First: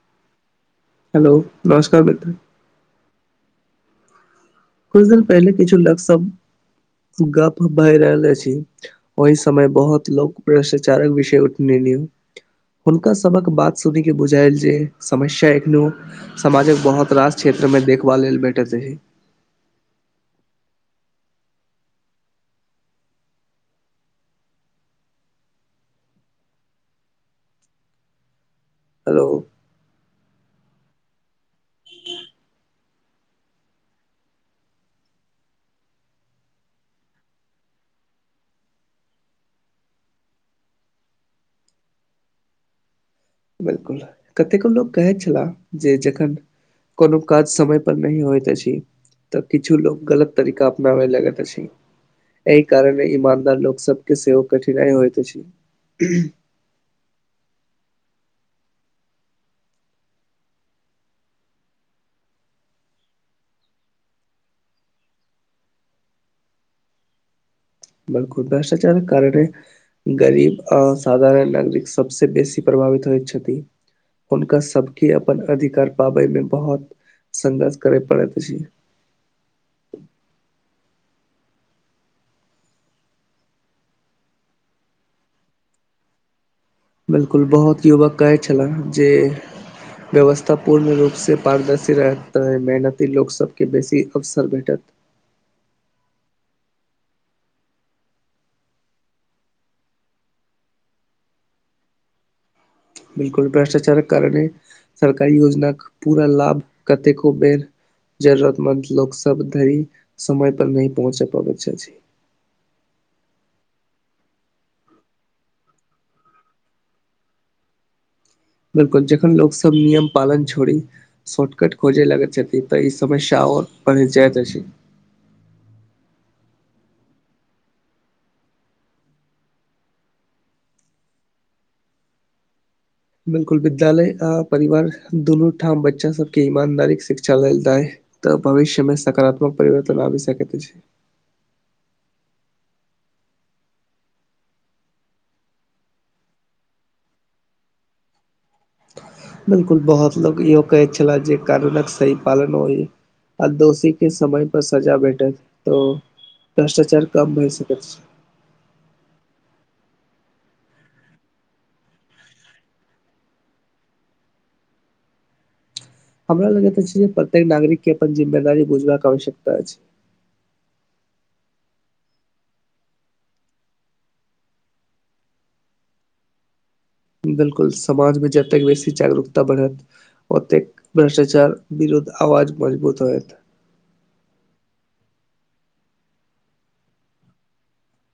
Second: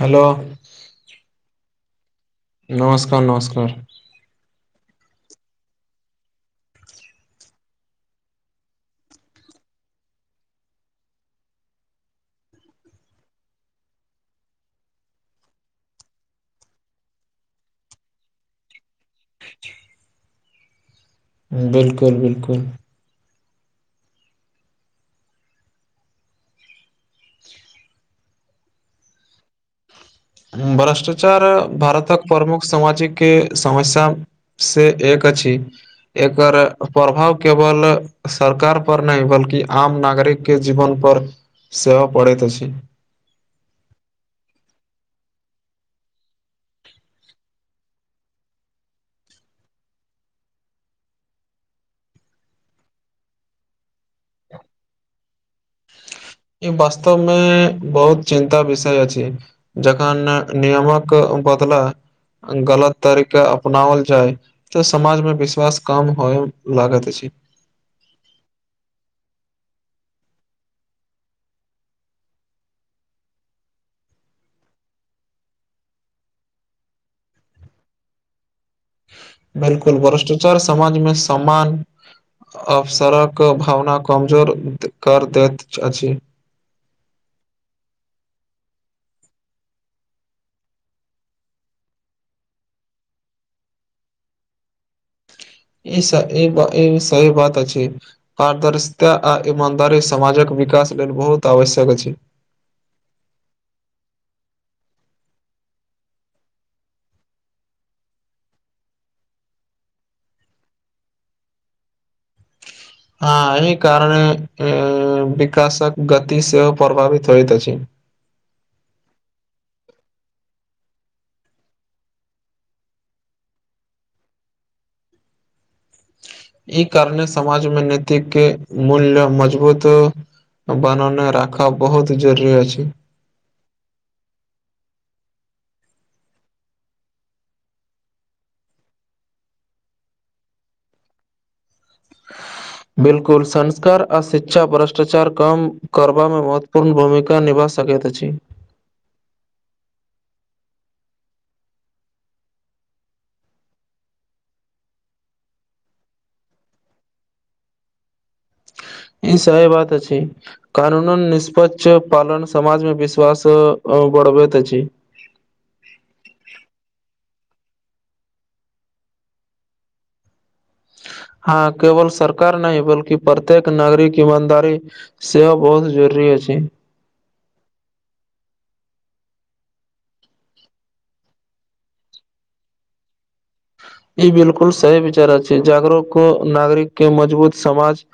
हलो! Hello नमस्कार मित्र! नमस्कार! नमस्कार! कुछ दिन पहिले किछु लोक से गप भए रहल अछी। ओहि समय बहुत लोक भ्रष्टाचारक विषय उठने हुनका सभक बात सुन के बुझायल जे, समस्या एखनो समाजक बहुत रास क्षेत्रमे देखबाल लेल भेटैत अछि। 'बिल्कुल' 'बिल्कुल'! हेलो! भ्रष्टाचार भारतक प्रमुख सामाजिके समस्या से एक अछि, एकर प्रभाव केवल सरकार पर नहि बल्कि आम नागरिक के जीवन पर सेहो पड़ैत अछि। 'बिल्कुल'! कतेको लोक कहैत छलाह, जे जखन कोनो काज समय पर नह होइत अछि। तऽ किछु लोक गलत तरीका अपनाबे लगैत अछि। एहि कारणे ईमानदार लोक सब के सेहो कठिनाई होइत अछि। ई वास्तवमे बहुत चिन्ता विषय अछि। जखन नियमक बदला आ गलत तरीका अपनाओल जाय तऽ समाजमे विश्वास कम होय लागैत अछि। 'बिल्कुल' भ्रष्टाचार कारणे गरीब असाधारण नागरिक सबसे बेसी प्रभावित होइत छथि। हुनका सबके अपन अधिकार पाबै मे बहुत संघर्ष कर पड़ैत अछि। 'बिल्कुल'! भ्रष्टाचार समाजमे समान अवसरक भावना कमजोर कर दैत अछि। 'बिल्कुल' बहुत युवक कहै छले जे व्यवस्था पूर्ण रूप से पारदर्शी रहता है, मेहनती लोक सबके बेसी अवसर भेठत। ई सह ई सह ई सरल बात अछी। पारदर्शिता आ ईमानदारी समाजक विकास लेल बहुत आवश्यक अछि। 'बिल्कुल' भ्रष्टाचारक कारणे सरकारी योजना पूरा लाभ कतेको बेर जरूरतमन्द लोक सब धरि समय पर नय पहुँच पाबे छैथ। हँ एहि कारणे विकासक गति सेहो प्रभावित होइत अछि। 'बिल्कुल' जखन लोक सब नियम पालन छोड़ी शोर्टकट खोजे लगत छथि, त ई समस्या और पढ़ जाइत अछि। ई कारणे समाज मे नैतिक मूल्य मजबूत बानोने राखब बहुत ज़रूरी अछि। बिल्कुल विद्यालय आ परिवार दुनू ठाम बच्चा सबके ईमानदारीक शिक्षा लेल दाए तऽ भविष्यमे सकारात्मक परिवर्तन आबी सकैत अछि। बिल्कुल संस्कार आ शिक्षा भ्रष्टाचार कम करबामे महत्वपूर्ण भूमिका निभास सकैत अछि। बिल्कुल बहुत लोक इहो कहैत छैला जे कानूनक सही पालन होय। आ दोषी के समय पर सजा भैटत त भ्रष्टाचार कम भए सकैत अछि। ई सही बात अछि कानूनन निष्पक्ष पालन समाजमे विश्वास अ बढ़बैत अछि। हमरा लगैत अछि जे प्रत्येक नागरिक के अपन जिम्मेदारी बुझबाक आवश्यकता अछि। हँ केवल सरकार नहि बल्कि प्रत्येक नागरिक ईमानदारी सेवा बहुत जरूरी अछि। बिल्कुल समाजमे जतेक बेसी जागरूकता बढ़त ओतेक भ्रष्टाचार बिरूद्ध आवाज मजबूत होयत ई बिल्कुल सही विचार अछि जागरूक नागरिक के मजबूत समाज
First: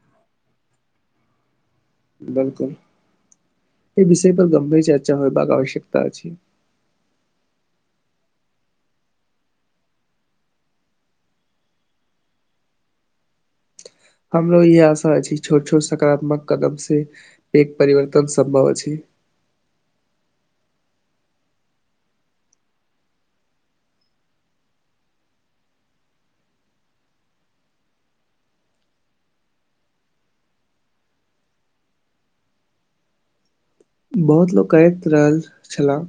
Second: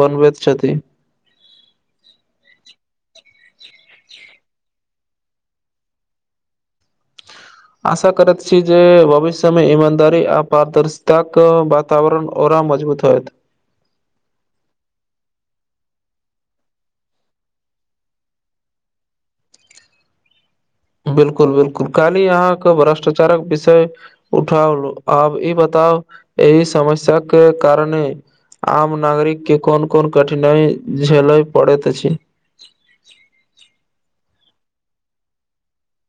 बनबैत छथि। बिलकुल एहि विषय पर गंभीर चर्चा होएबाक आवश्यकता अछि। आशा करैत छी जे भविष्यमे ईमानदारी आ पारदर्शिता कऽ बात वातावरण औरा मजबूत होयत हमरो इहे आशा अछि छोट-छोट सकारात्मक कदम से पैघ परिवर्तन सम्भव अछि बिलकुल- बिलकुल खाली अहाँके भ्रष्टाचारक विषय उठाओ आब ई बताउ एहि समस्या के कारणे आम नागरिक के कोन- कोन कठिनाई झेलय पड़ैत अछि। बहुत लोक करैत रहल छैला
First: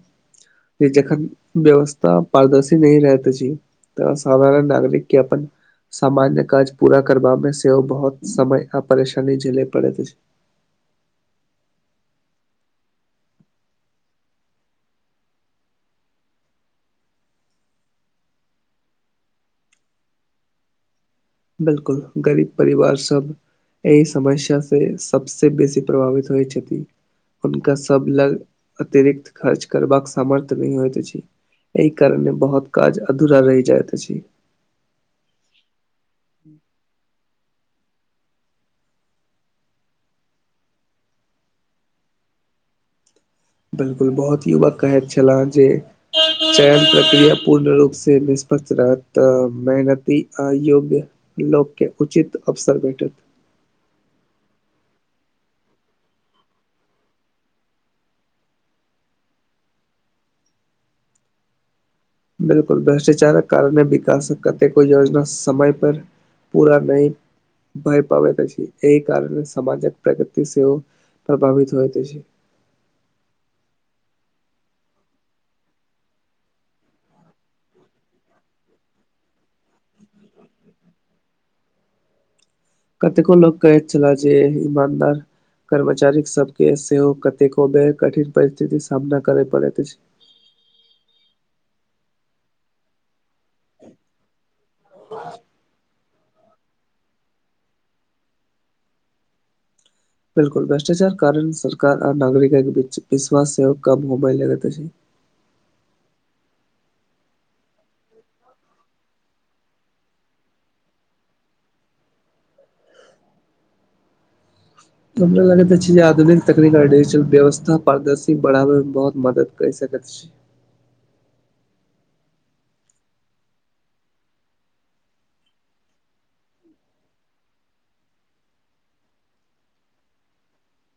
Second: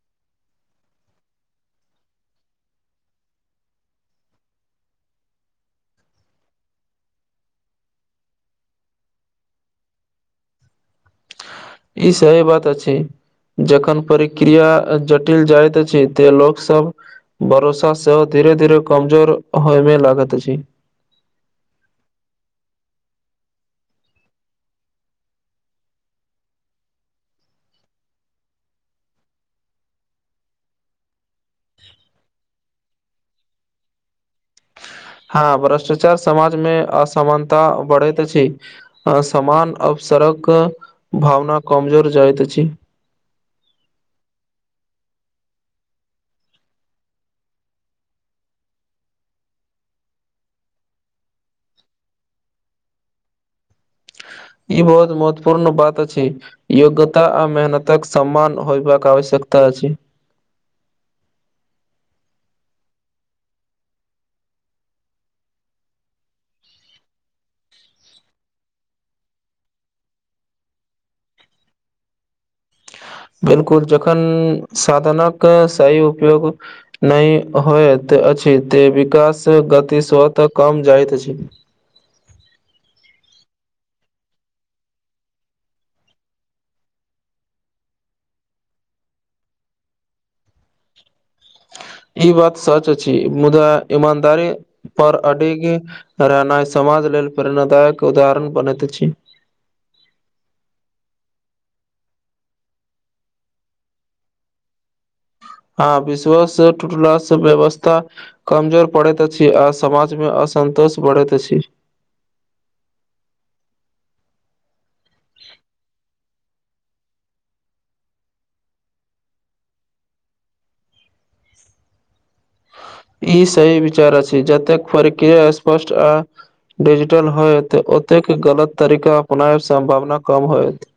की जखन व्यवस्था पारदर्शी नै रहैत अछि। तऽ साधारण नागरिक के अपन सामान्य काज पूरा करबा मे सेहो बहुत समय आ परेशानी झेलेै पड़ैत अछि। ई सही बात अछि। जखन प्रक्रिया जटिल जाइत अछि ते लोकसब भरोसा सेहो धीरे-धीरे कमजोर होइमे लागैत अछि। बिलकुल गरीब परिवार सब एहि समस्या से सबसे बेसी प्रभावित होइ छथि। हुनका सब लग अतिरिक्त खर्च करबाक सामर्थ्य नै होइत अछि। एहि कारणे बहुत काज अधूरा रहि जायत अछि। हँ भ्रष्टाचार समाज मे असमानता बढ़ैत अछि। असमान, अवसरक भावना कमजोर जाइत अछि। बिलकुल बहुत युवक कहैत छेलाह जे चयन प्रक्रिया पूर्ण रूप से निष्पक्ष रहत तऽ मेहनती आ योग्य लोक के उचित अवसर भेटत ई बहुत महत्वपूर्ण बात अछि। योग्यता आ मेहनतक सम्मान होयबाक आवश्यकता अछि। बिलकुल भ्रष्टाचारक कारणे विकासक कतेको योजना समय पर पूरा नैय। भय पाबैत अछि एहि कारण सामाजक प्रगति सेहो प्रभावित होइत अछि। बिलकुल जखन साधनक सही उपयोग नै होयैत अछि ते विकास गति स्वतः कम जाइत अछि। कतेको लोक कहैत छैला जे इमानदार कर्मचारी सब के सेहो कतेको बेर कठिन परिस्थितिक सामना करय पड़ैत अछि। ई बात सच अछि मुदा ईमानदारी पर अडिग राना समाज लेल प्रेरणादायक उदाहरण बनैत अछि। बिलकुल भ्रष्टाचार कारण सरकार आ नागरिक बीच विश्वास सेव कम होबै लगैत अछि। हँ विश्वास सेव टुटला सँ व्यवस्था कमजोर पड़ैत अछि, आ समाज मे असन्तोष बढ़ैत अछि। हमरा लगैत अछि, जे आधुनिक तकनीक और डिजिटल व्यवथा पारदर्शी बढ़ाबै मे बहुत मदद कहि सकत छी। ई सही विचार अछि, जतेक प्रक्रिया स्पष्ट आ डिजिटल होयत ओतेक गलत तरीका अपनाय सम्भावना कम होयत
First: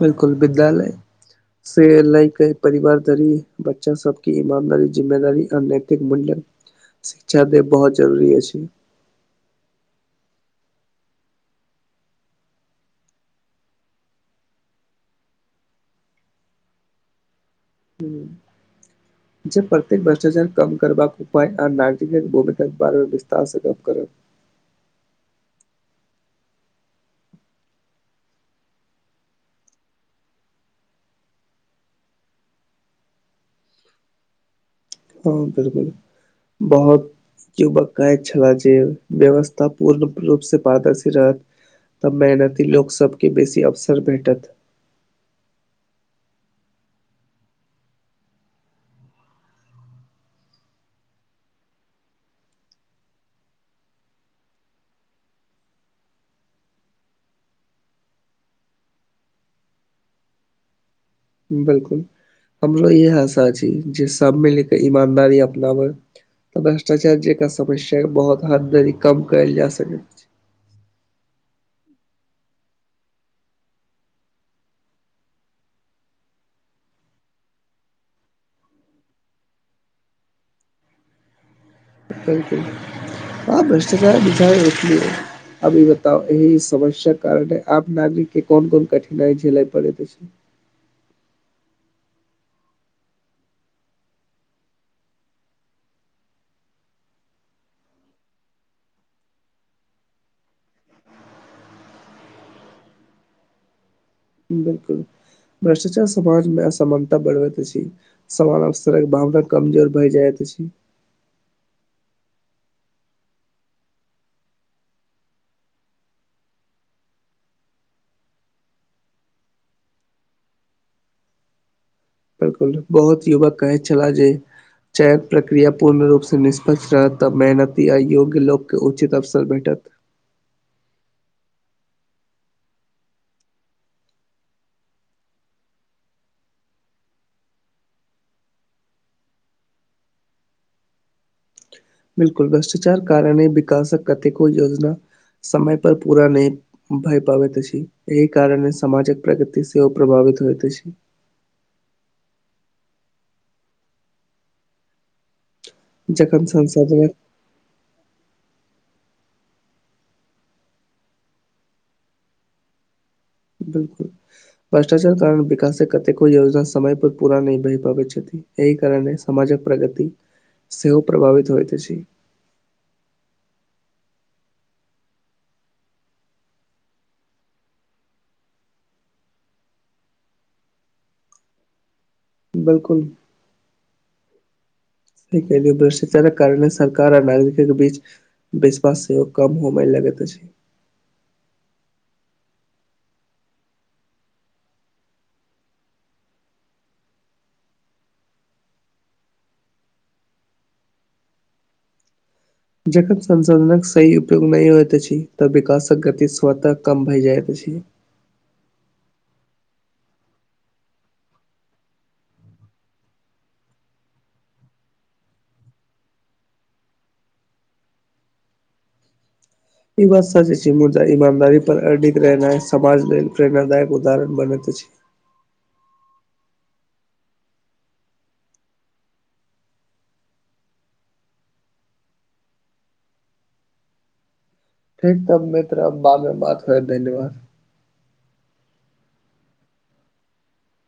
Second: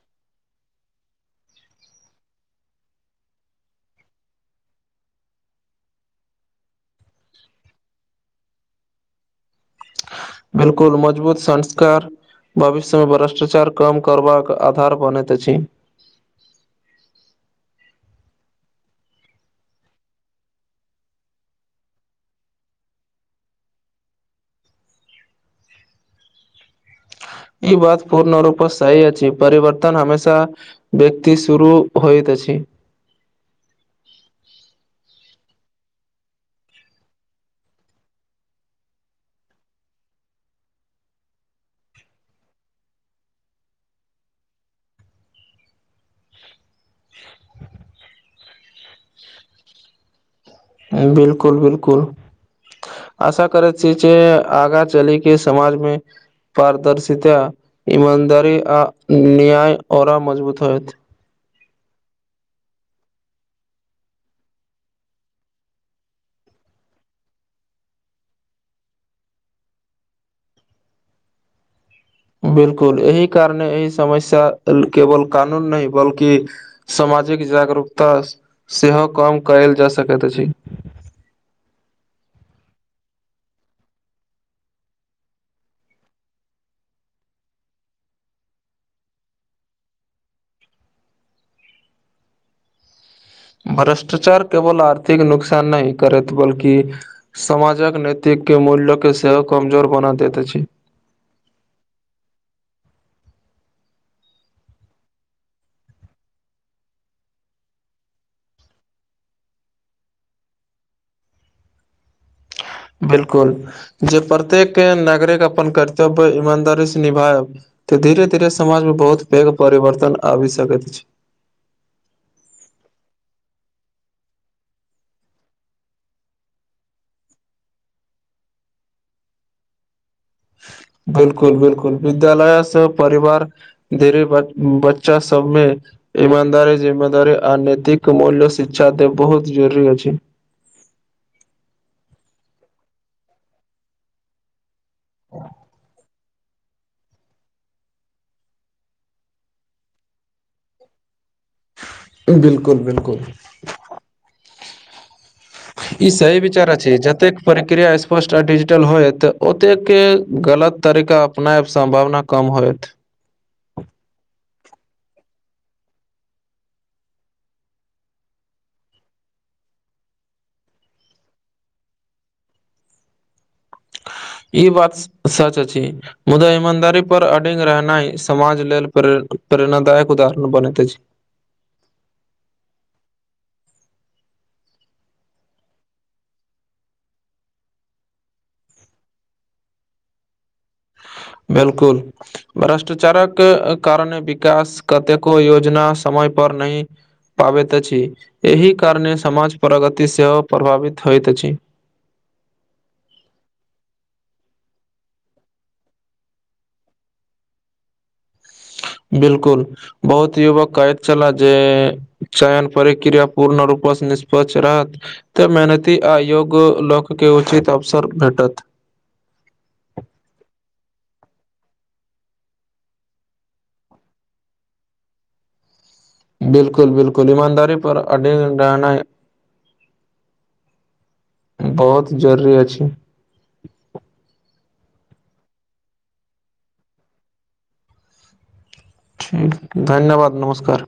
बिलकुल विद्यालय से लय के परिवार धरी बच्चो सबके ईमानदारी जिम्मेदारी अनेक मणडल शिक्षा देब बहुत जरूरी अछि बिलकुल मजबूत संस्कार भविष्य मे भ्रष्टाचार कम करबाक आधार बनैत अछि। हुम्म ह जे प्रत्येक भ्रष्टाचार कम करबाक उपाय आ नागरिक क भूमिका के बारेमे विस्तार सँ गप्प करब ई बात पूर्ण रूपे सही अछि, परिवर्तन हमेशा व्यक्ति शुरू होइत अछि। हँ बिलकुल बहुत के बकाय छला जे व्यवस्था पूर्ण रूप से पारदर्शी रहत तऽ मेहनती लोक सबके बेसी अवसर भेटत। [inaudible] बिल्कुल -बिलकुल आशा करैत छिय, जे आगाँ चलई के समाजमे पारदर्शिता इमानदारी आ न्याय ओरा मजबूत होयत। बिलकुल हमरो इहे आशा छी, जे सब मिलके ईमानदारी अपनावै। तऽ भ्रष्टाचार जेका समस्या ह बहुत हदारी कम कयल जा सकै। बिलकुल एहि कारणे एहि समस्या केवल कानून नय बल्कि सामाजिक जागरूकता सेहो कम कयल जा सकैत अछि। बिलकुल ह भ्रष्टाचार बझा रल [inaudible] अभी बताउ एहि समस्या कारणे आप नागरिक के कोन -कोन कठिनाइ झेलय पड़ैत अछि। भ्रष्टाचार केवल आर्थिक नुकसान नई करैत बलकि समाजक नैतिकके मूल्यके सेहो कमजोर बना दैत अछि। बिलकुल भ्रष्टाचार समाज मे असमानता बढ़बैत अछि। सामन्य सड़क भावना कमजोर भए जाइत अछि। बिलकुल जे प्रत्येक के नागरिक अपन कर्तव्य ईमानदारी से निभायब तऽ धीरे - धीरे समाज में बहुत पेघ परिवर्तन आबि सकैत छी। बिलकुल बहुत युवक कहै छला जे चयक प्रक्रिया पूर्ण रूपसँ निष्पक्ष रहत तऽ मेहनती आ योग्य लोककेँ उचित अवसर भेटत। बिलकुल -बिलकुल विद्यालयसँ परिवार गरीबक बच्चा सब मे इमदारी, जिमेदारी आ नैतिक मूल्य शिक्षा दे बहुत जरूरी अछि। बिलकुल भ्रष्टाचार कारणे विकासक कतेको योजना समय पर पूरा नहि भय पाबैत अछि एहि कारणे समामाजक प्रगति सेहो प्रभावित होइत अछि। बिलकुल बिलकुल ई सही जखन विचार अछि संसाधनक जतेक प्रक्रिया स्पष्ट आ डिजिटल होयत ओतेके गलत तरीका अपनायब सम्भावना कम होयत। बिलकुल भ्रष्टाचार कारण विकासक कतेको योजना समय पर पूरा नहि भए पाबैत छथि। एहि कारे सामाजक प्रगति सेहो प्रभावित होइत अछि। ई बात सच अछि। मुदा ईमानदारी पर अडिग रहनाए समाज लेल प्र प्रेरणादायक उदाहरण बनैत अछि। बिलकुल भ्रष्टाचारक कारण सरकार आ नागरिक‌ कऽ बीच विश्वास सेहो कम होबै लगैत अछि। बिलकुल भ्रष्टाचारक कारणे विकास कतेको योजना समय पर नहि पाबैत अछि एहि कारणे समाज प्रगति सेहो प्रभावित होइत अछि। जखन संसाधनक सही उपयोग नहि होइत अछि तऽ विकासक गति स्वतः कम भए जाइत अछि। बिलकुल बहुत युवक कहैत छैला जे चयन परिक्रिया पूर्ण रूपस निष्पक्ष रहत तऽ मेहनती आ योग्य लोकके उचित अवसर भेटत। ई बात सच छै मुद्दा ईमानदारी पर अर्डित रहनाइ समाज लेल प्रेरणादायक उदाहरण बनैत अछि। बिलकुल बिलकुल ईमानदारी पर अडिग रहनाए बहुत जरूरी अछि। ठीक तऽ मित्र आब बाद मे बात करब धन्यवाद। ठीक धन्यवाद नमस्कार।